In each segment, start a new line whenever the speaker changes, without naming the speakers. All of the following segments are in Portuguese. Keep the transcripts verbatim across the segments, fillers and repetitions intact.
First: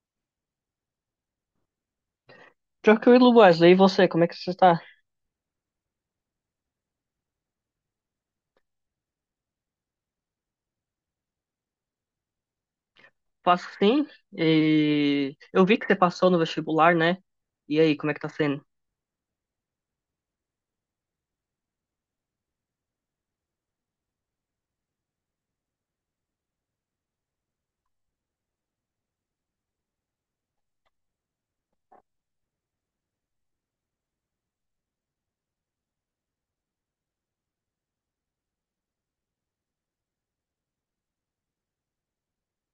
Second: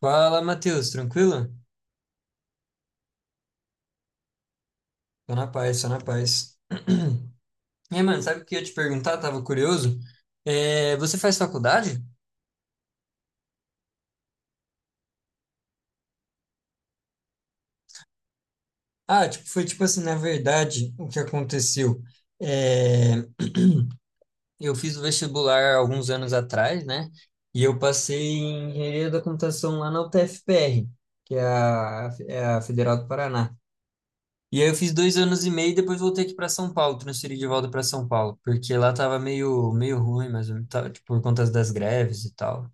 Fala, Matheus, tranquilo?
Tranquilo, Wesley. E você, como é que você está?
Tô na paz, tô na paz. E aí, mano, sabe o que eu ia te perguntar? Tava curioso. É, você faz faculdade?
Faço sim. E eu vi que você passou no vestibular, né? E aí, como é que tá sendo?
Ah, tipo, foi tipo assim, na verdade, o que aconteceu? É, eu fiz o vestibular alguns anos atrás, né? E eu passei em engenharia da computação lá na U T F P R, que é a, é a Federal do Paraná. E aí eu fiz dois anos e meio e depois voltei aqui para São Paulo, transferi de volta para São Paulo, porque lá tava meio, meio ruim, mas tava, tipo, por conta das greves e tal.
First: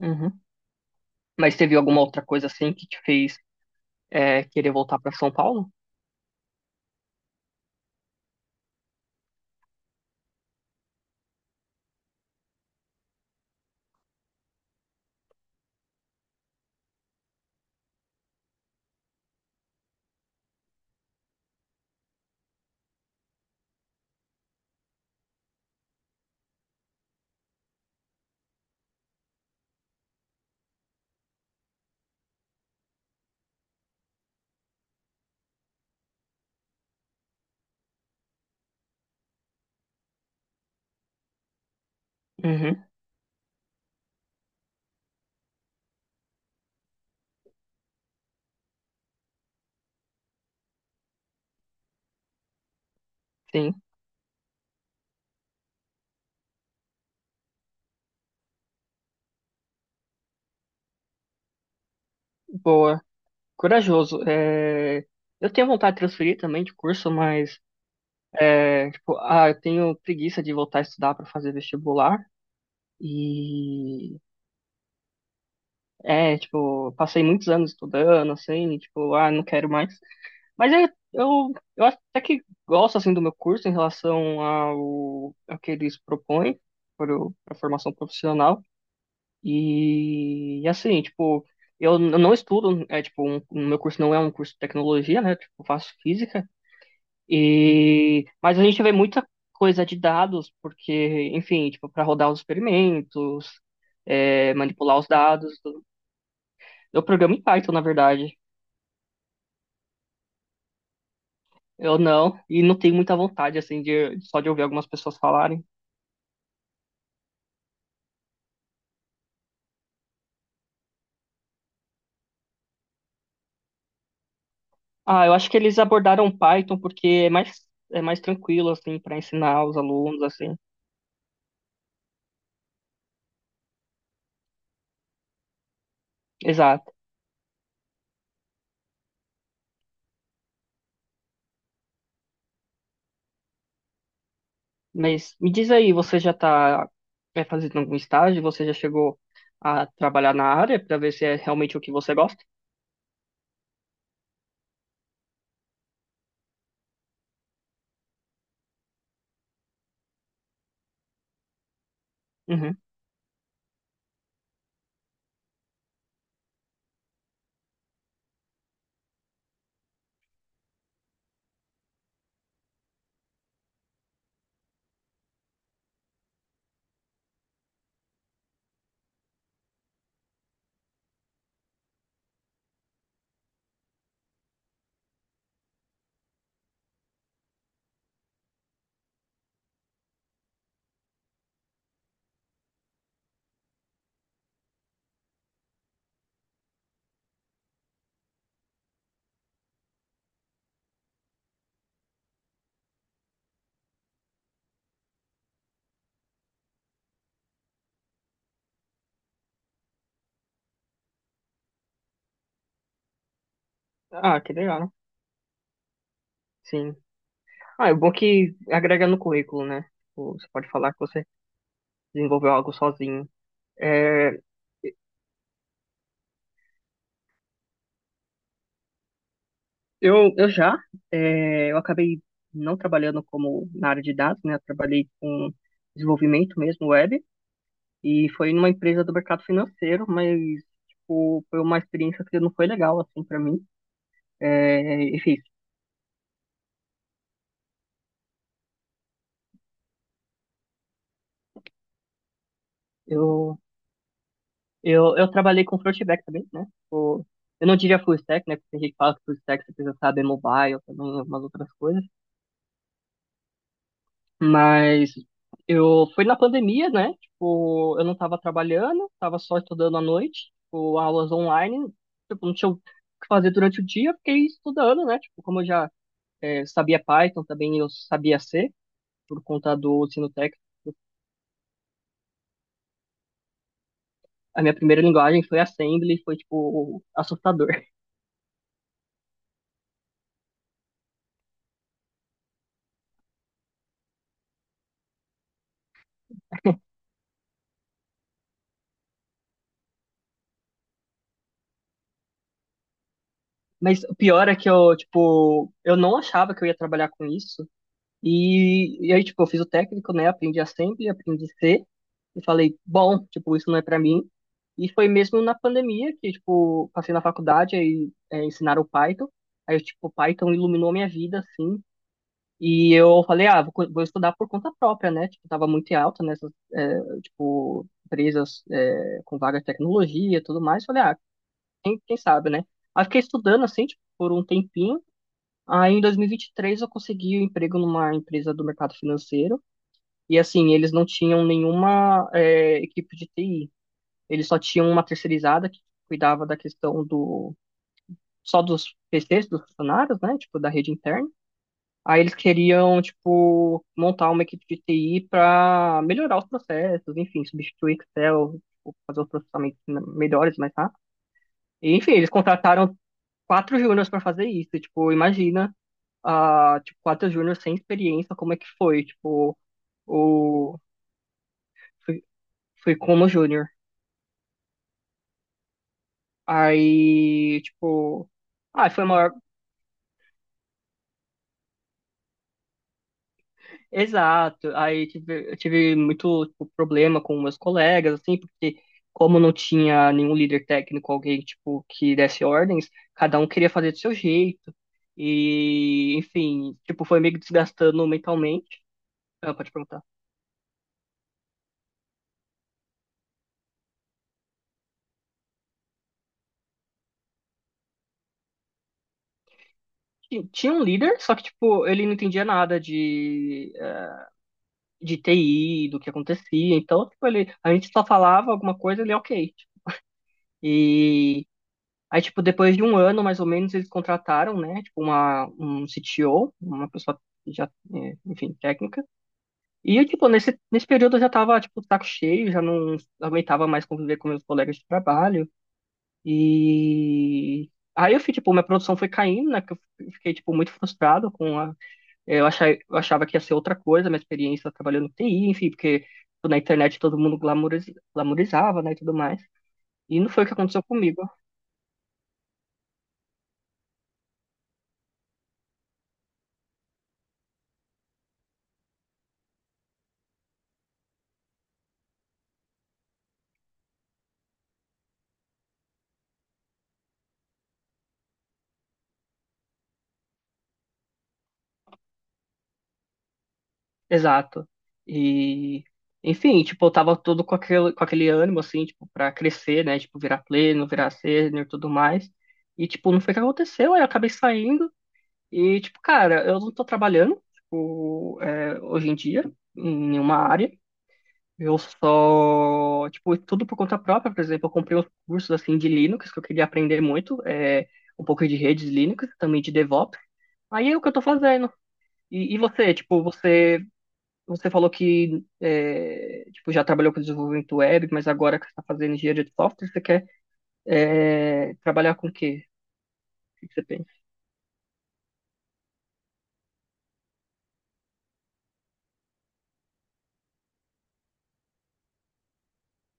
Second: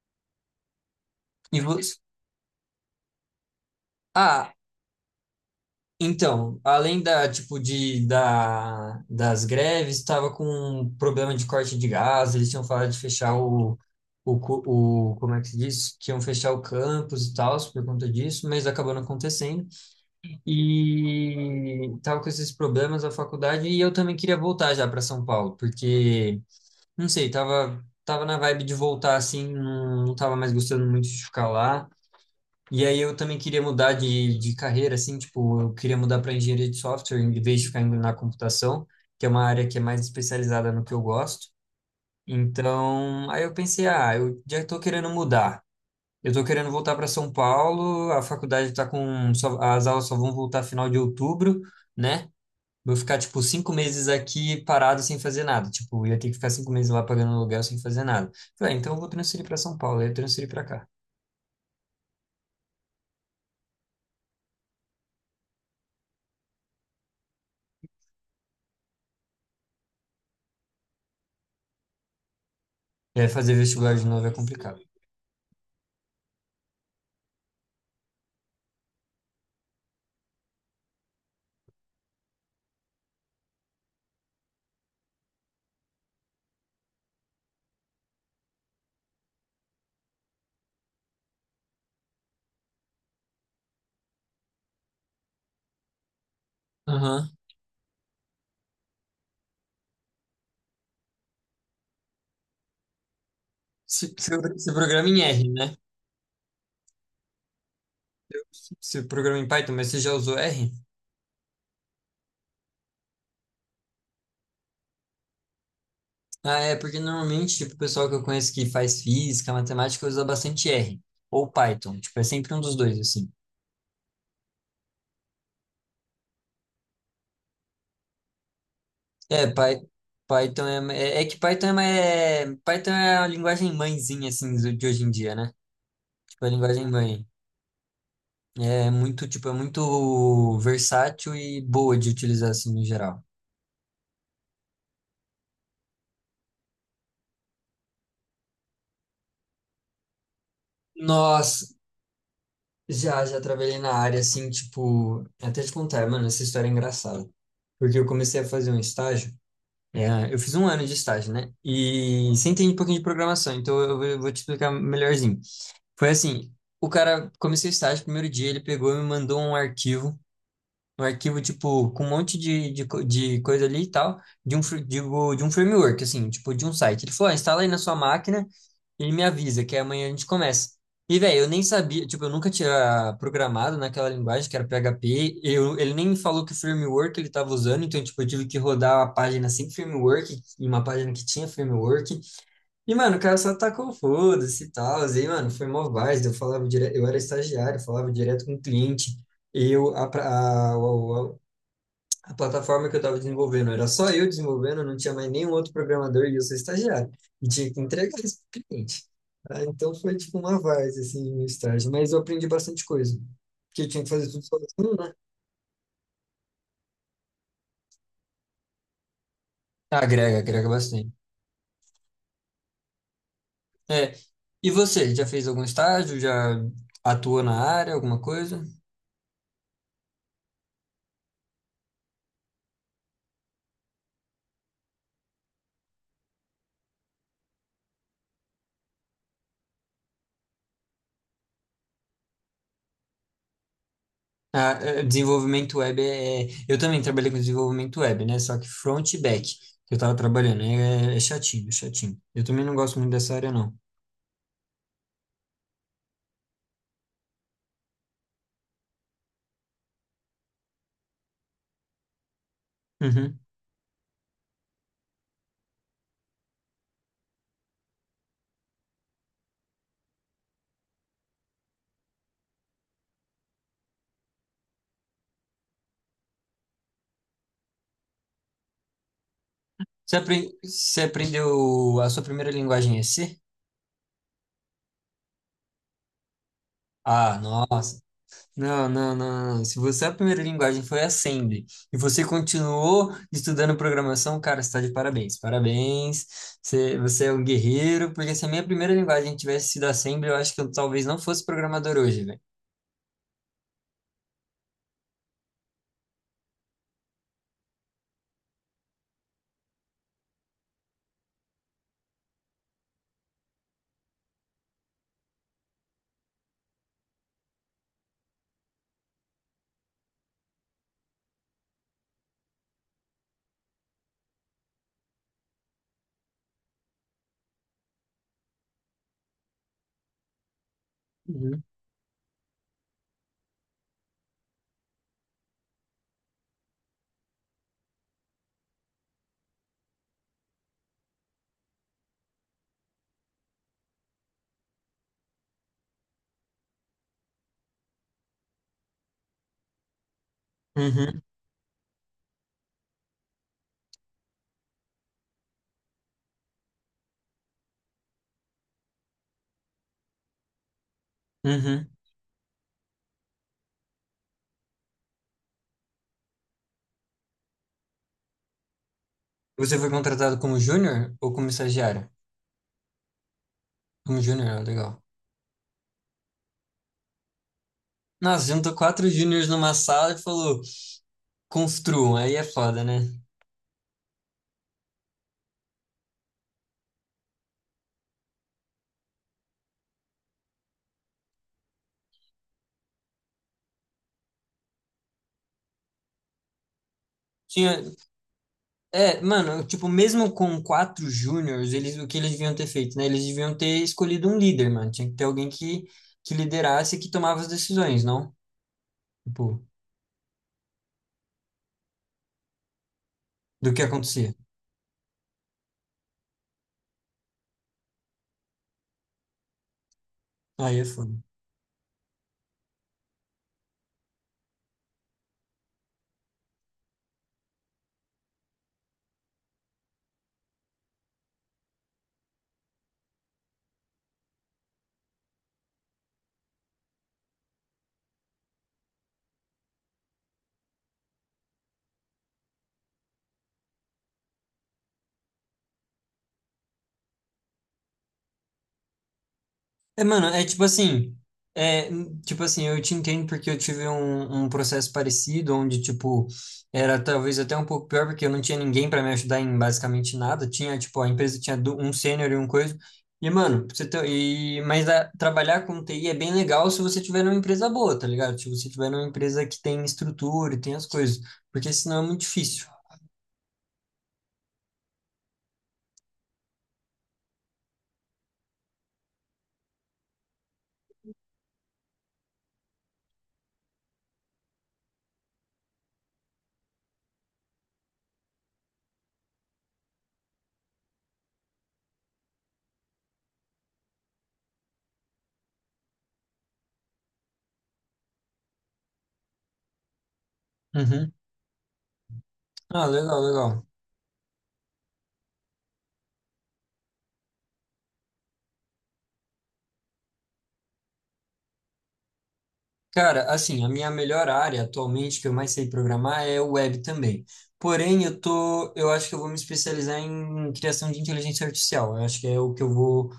Uhum. Mas
E
teve
vo-
alguma outra coisa assim que te fez é,
Ah,
querer voltar para São Paulo?
então, além da, tipo, de, da, das greves, tava com um problema de corte de gás, eles tinham falado de fechar o, o, cu- o, como é que se diz? Que iam fechar o campus e tal, por conta disso, mas acabou não acontecendo. E tava com esses problemas a faculdade e eu também queria voltar já para São Paulo, porque não sei, tava, tava na vibe de voltar assim, não, não tava mais gostando muito de ficar lá. E aí eu também queria mudar de, de carreira, assim, tipo, eu queria mudar para engenharia de software em vez de ficar indo na computação, que é uma área que é mais especializada no que eu gosto.
Uhum.
Então, aí eu pensei, ah, eu já tô querendo mudar. Eu tô querendo voltar para São Paulo, a faculdade tá com, só- as aulas só vão voltar final de outubro, né? Vou ficar, tipo, cinco
Sim.
meses aqui parado sem fazer nada. Tipo, eu ia ter que ficar cinco meses lá pagando aluguel sem fazer nada. Falei, ah, então eu vou transferir para São Paulo, aí eu transferi para cá.
Boa. Corajoso. É, Eu tenho vontade de transferir também de curso, mas é, tipo, ah, eu tenho preguiça de voltar a estudar para fazer vestibular.
E aí fazer vestibular de
E
novo é complicado.
é, tipo, passei muitos anos estudando, assim, e, tipo, ah, não quero mais. Mas eu, eu, eu até que gosto assim do meu curso em relação ao, ao que eles propõem para o- para a formação profissional. E, assim, tipo, eu n- não estudo, é tipo, um, o meu curso não é um curso de tecnologia, né? Tipo, eu faço física.
Aham.
E, mas a gente vê muita coisa de dados, porque, enfim, tipo, para rodar os experimentos,
Você você-
é,
você
manipular os
programa em R,
dados,
né?
tudo. Eu programo em Python, na verdade.
Você programa em Python, mas você já usou R?
Eu não, e não tenho muita vontade, assim, de, só de ouvir algumas pessoas falarem.
Ah, é, porque normalmente, tipo, o pessoal que eu conheço que faz física, matemática, usa bastante R. Ou Python. Tipo, é sempre um dos dois, assim.
Ah, eu acho que eles abordaram Python porque é mais, é mais tranquilo, assim, para
É,
ensinar os
Py-
alunos, assim.
Python é, é, é que Python é, ma- é, Python é a linguagem mãezinha, assim, do- de hoje em dia, né? Tipo, a linguagem
Exato.
mãe. É muito, tipo, é muito versátil e boa de utilizar, assim, no geral.
Mas me diz aí, você já está fazendo algum estágio? Você já chegou a trabalhar na área para ver se é
Nós
realmente o que você gosta?
já, já trabalhei na área, assim, tipo... é Até te contar, mano, essa história é engraçada. Porque eu comecei a fazer um estágio. É, eu fiz um ano de estágio, né? E você entende um
Uhum.
pouquinho de programação, então eu vou vou te explicar melhorzinho. Foi assim, o cara comecei o estágio, primeiro dia ele pegou e me mandou um arquivo um arquivo, tipo, com um monte de, de, co- de coisa ali e tal, de um, fr- digo, de um framework, assim, tipo, de um site. Ele falou, ah, instala aí na sua máquina, ele me avisa que amanhã a gente começa. E, velho, eu nem sabia, tipo, eu nunca tinha programado naquela linguagem que era P H P, eu, ele nem me falou que framework ele estava usando, então, tipo, eu tive que rodar uma página sem framework, e uma página que tinha framework, e, mano, o cara só tacou foda-se e tal, e, mano, foi mó várzea, eu falava direto, eu era estagiário, falava direto com o cliente, eu, a, pra- a, a, a plataforma que eu estava desenvolvendo. Era só eu desenvolvendo, não tinha mais nenhum outro programador e eu sou estagiário. E tinha que entregar isso para o cliente. Ah, então foi tipo uma várzea, assim, no estágio. Mas eu aprendi bastante coisa. Porque eu tinha que fazer
Ah,
tudo
que legal.
sozinho, né?
Sim. Ah, é bom que agrega no currículo, né?
Ah,
Tipo,
agrega,
você
agrega
pode falar que
bastante.
você desenvolveu algo sozinho.
É.
É.
E você, já fez algum estágio? Já atuou na área, alguma coisa?
Eu, eu já, é, eu acabei não trabalhando como na área de dados, né? Eu trabalhei com desenvolvimento mesmo, web, e foi numa empresa do mercado financeiro, mas, tipo, foi uma experiência que não foi legal, assim, para mim.
Ah, é,
É, enfim,
desenvolvimento web é... é, eu também trabalhei com desenvolvimento web, né? Só que front e back que eu tava trabalhando. É, é chatinho, é chatinho. Eu também não gosto muito dessa área,
eu,
não.
eu, eu trabalhei com front e back também, né? Tipo, eu não diria full stack, né? Porque tem gente que fala que full stack você precisa saber mobile também, algumas outras coisas.
Uhum.
Mas eu foi na pandemia, né? Tipo, eu não tava trabalhando, tava só estudando à noite, tipo, aulas online, tipo, não tinha o que fazer durante o dia, fiquei estudando, né? Tipo, como eu já é, sabia Python, também eu sabia C, por conta do
Você
ensino
apren-
técnico.
você aprendeu a sua primeira linguagem em E C?
A minha primeira linguagem foi Assembly, foi, tipo,
Ah,
assustador.
nossa. Não, não, não, não. Se você a primeira linguagem foi Assembly e você continuou estudando programação, cara, você está de parabéns. Parabéns. Você, você é um guerreiro, porque se a minha primeira linguagem tivesse sido Assembly, eu acho que eu talvez não fosse programador hoje, velho.
Mas o pior é que eu, tipo, eu não achava que eu ia trabalhar com isso. E, e aí, tipo, eu fiz o técnico, né? Aprendi a assembly, aprendi a ser. E falei, bom, tipo, isso não é pra mim. E foi mesmo na pandemia que, tipo, passei na faculdade, aí é, ensinaram o Python. Aí, tipo, o Python iluminou minha vida, assim. E eu falei, ah, vou, co- vou estudar por conta própria, né? Tipo, tava muito em alta nessas, é, tipo, empresas é, com vaga de tecnologia e tudo mais. Falei, ah,
Uhum.
quem, quem sabe, né? Aí fiquei estudando, assim, tipo, por um tempinho. Aí, em dois mil e vinte e três, eu consegui um emprego numa empresa do mercado financeiro. E, assim, eles não tinham nenhuma, é, equipe de T I. Eles só tinham uma terceirizada que cuidava da questão do... Só dos P Cs, dos funcionários, né? Tipo, da rede
Uhum.
interna. Aí eles queriam, tipo, montar uma equipe de T I para melhorar os processos, enfim, substituir Excel, tipo, fazer os processamentos melhores, mais rápido.
Uhum.
E, enfim, eles contrataram quatro júniors para fazer isso. Tipo, imagina a, tipo, quatro júnior sem experiência, como é que foi? Tipo,
Você foi contratado como
o...
júnior ou como estagiário?
Fui, fui como júnior.
Como júnior, ó, legal.
Aí, tipo...
Nossa, juntou
Ah, foi
quatro
maior...
júniors numa sala e falou, construam, aí é foda, né?
Exato. Aí tive, eu tive muito, tipo, problema com meus colegas, assim, porque como não tinha nenhum líder técnico, alguém, tipo, que desse ordens, cada um queria fazer do seu jeito. E, enfim, tipo, foi meio que
Tinha,
desgastando mentalmente.
É,
Ah,
mano,
pode
tipo,
perguntar.
mesmo com quatro júniors, eles, o que eles deviam ter feito, né? Eles deviam ter escolhido um líder, mano. Tinha que ter alguém que, que liderasse e que tomava as decisões, não? Tipo,
Tinha tinha um líder, só que, tipo, ele não entendia nada de
do que acontecia.
de T I, do que acontecia. Então, tipo, ele, a gente só falava alguma coisa, ele, é ok. tipo.
Aí é foda.
E aí, tipo, depois de um ano, mais ou menos, eles contrataram, né, tipo, uma, um C T O, uma pessoa já, é, enfim, técnica. E, eu, tipo, nesse, nesse período eu já tava, tipo, saco cheio, já não aguentava mais conviver com meus colegas de trabalho. E aí eu fui, tipo, minha produção foi caindo, né, que eu fiquei, tipo, muito frustrado com a é, Eu achava, eu achava que ia ser outra coisa, minha experiência trabalhando no T I, enfim, porque tipo, na internet todo mundo glamouris- glamourizava, né, e tudo mais.
É,
E
mano,
não foi
é
o que
tipo
aconteceu
assim,
comigo.
é, n- tipo assim, eu te entendo porque eu tive um, um processo parecido, onde, tipo, era talvez até um pouco pior, porque eu não tinha ninguém pra me ajudar em basicamente nada, tinha, tipo, a empresa tinha du- um sênior e um coisa, e, mano, pra você ter, e, mas a- trabalhar com T I é bem legal se você tiver numa empresa boa, tá ligado? Se você tiver numa empresa que tem estrutura e tem as coisas, porque senão é muito difícil.
Exato. E, enfim, tipo, eu tava todo com aquele, com aquele ânimo, assim, tipo, pra crescer, né, tipo, virar pleno, virar sênior e tudo mais. E, tipo, não foi o que aconteceu, aí eu acabei saindo e, tipo, cara, eu não tô trabalhando, tipo, é, hoje em dia, em nenhuma área. Eu só, tipo, tudo por conta própria, por exemplo, eu comprei uns cursos assim de Linux que eu queria aprender muito, é, um pouco de redes Linux, também de DevOps. Aí é o que
Uhum.
eu tô fazendo. E, e
Ah,
você,
legal,
tipo,
legal.
você, você falou que é, tipo, já trabalhou com desenvolvimento web, mas agora que você está fazendo engenharia de software, você quer é, trabalhar com o quê?
Cara,
O
assim, a
que que você
minha
pensa?
melhor área atualmente que eu mais sei programar é o web também. Porém, eu tô, eu acho que eu vou me especializar em criação de inteligência artificial. Eu acho que é o que eu vou,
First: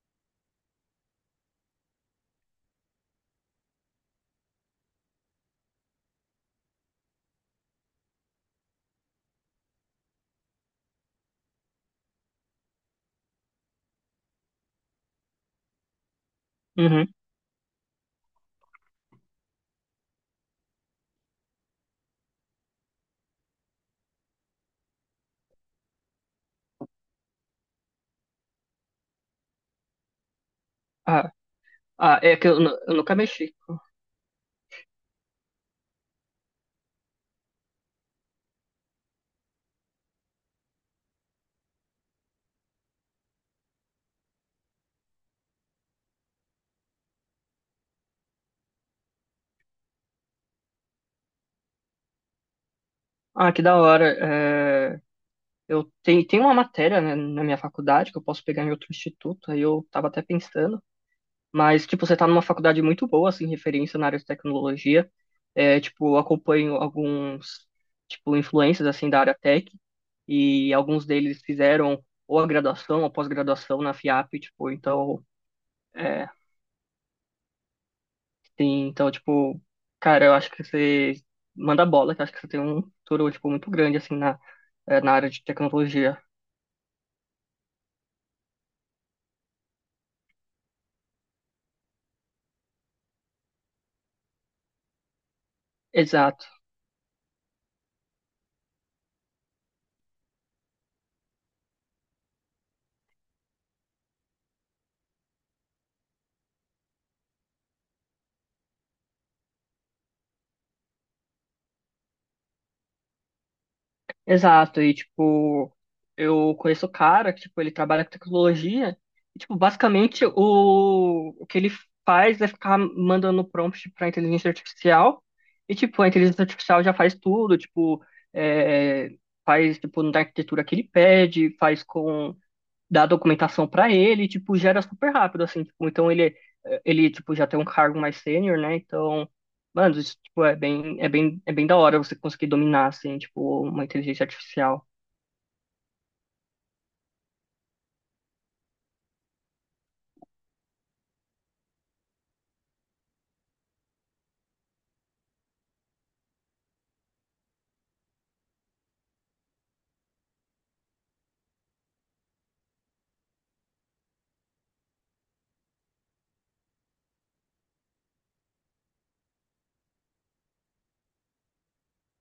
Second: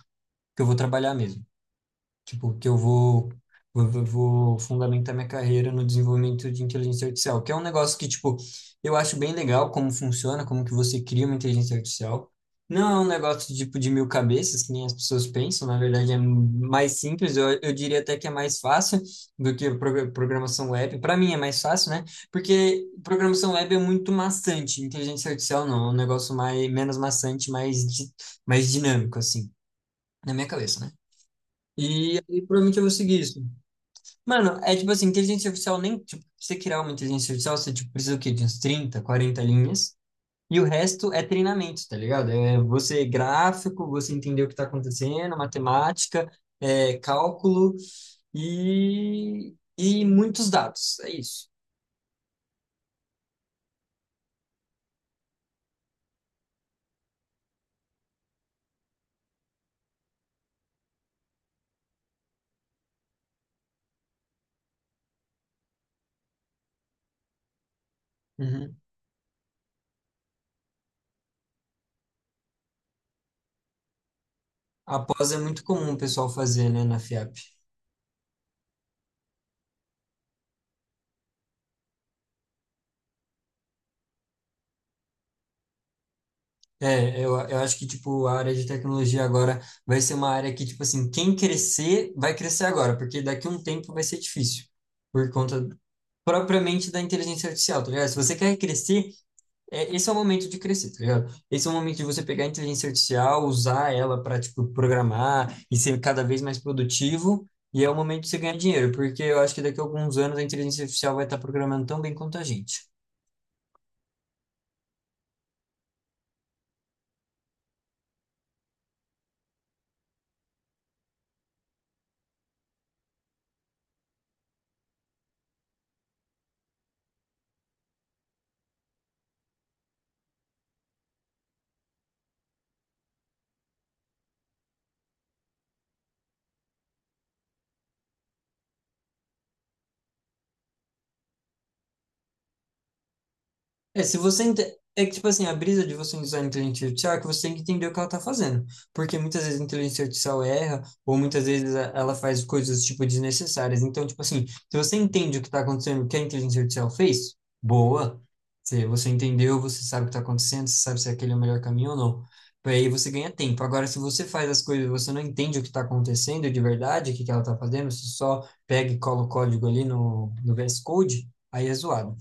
que eu vou trabalhar mesmo. Tipo, que eu vou, vou, vou vou fundamentar minha carreira no desenvolvimento de inteligência artificial, que é um negócio que, tipo, eu acho bem legal como funciona, como que você cria uma inteligência artificial. Não é um negócio, tipo, de mil cabeças, que nem as pessoas pensam, na verdade é mais
Uhum.
simples, eu, eu diria até que é mais fácil do que pro- programação web. Para mim é mais fácil, né? Porque programação web é muito maçante, inteligência artificial não, é um negócio mais, menos maçante, mais, di- mais dinâmico, assim, na minha cabeça, né?
Ah,
E
ah, é
aí,
que eu,
provavelmente
nu-
eu vou
eu nunca
seguir isso.
mexi.
Mano, é tipo assim, inteligência artificial nem, tipo, pra você criar uma inteligência artificial, você, tipo, precisa o quê? De uns trinta, quarenta linhas. E o resto é treinamento, tá ligado? É você gráfico, você entender o que tá acontecendo, matemática, é, cálculo e, e muitos dados. É isso.
Ah, que da hora. Eh, eu tenho, tem uma matéria, né, na minha faculdade que eu posso pegar em outro instituto, aí eu tava até pensando. Mas, tipo, você tá numa faculdade muito boa, assim, referência na área de tecnologia. É, tipo, eu acompanho alguns, tipo,
Uhum.
influencers, assim, da área tech. E alguns deles fizeram ou a graduação ou pós-graduação na FIAP, tipo, então,
Após é muito comum o
é,
pessoal fazer, né, na FIAP.
tem, então, tipo, cara, eu acho que você manda bola, que eu acho que você tem um futuro, tipo, muito grande, assim, na, é, na área de tecnologia.
É, eu, eu acho que, tipo, a área de tecnologia agora vai ser uma área que, tipo assim, quem crescer, vai crescer agora, porque daqui a um tempo vai ser difícil, por conta
Exato.
propriamente da inteligência artificial, tá ligado? Se você quer crescer, é, esse é o momento de crescer, tá ligado? Esse é o momento de você pegar a inteligência artificial, usar ela para, tipo, programar e ser cada vez mais produtivo, e é o momento de você ganhar dinheiro, porque eu acho que daqui a alguns anos a inteligência artificial vai estar programando tão bem quanto a gente.
Exato, e tipo, eu conheço o cara que, tipo, ele trabalha com tecnologia, e, tipo, basicamente o, o que ele faz é ficar mandando prompt para inteligência artificial, e tipo, a inteligência artificial já faz tudo, tipo, é, faz tipo na arquitetura que ele pede, faz com dá a documentação para ele, tipo, gera super rápido, assim, tipo, então ele, ele, tipo, já tem um cargo mais sênior, né, então, mano, isso, tipo, é bem, é bem, é bem da hora você conseguir dominar, assim, tipo, uma
É, se
inteligência
você ente-
artificial.
é que tipo assim, a brisa de você usar a inteligência artificial é que você tem que entender o que ela tá fazendo, porque muitas vezes a inteligência artificial erra ou muitas vezes a- ela faz coisas tipo desnecessárias. Então, tipo assim, se você entende o que tá acontecendo, o que a inteligência artificial fez, boa. Se você entendeu, você sabe o que tá acontecendo, você sabe se aquele é o melhor caminho ou não. Aí você ganha tempo. Agora, se você faz as coisas e você não entende o que está acontecendo de verdade, o que que ela está fazendo, você só pega e cola o código ali no, no V S Code, aí é zoado.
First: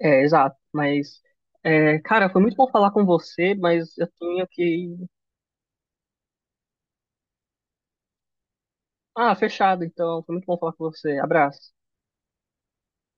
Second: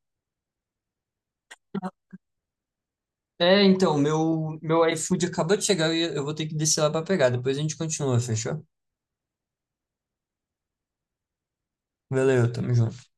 É, exato, mas, é, cara, foi muito bom falar com você,
É, então,
mas eu tenho
meu, meu
que...
iFood acabou de chegar e eu vou ter que descer lá pra pegar. Depois a gente continua, fechou?
Ah, fechado, então, foi muito bom falar com você, abraço.
Valeu, tamo junto.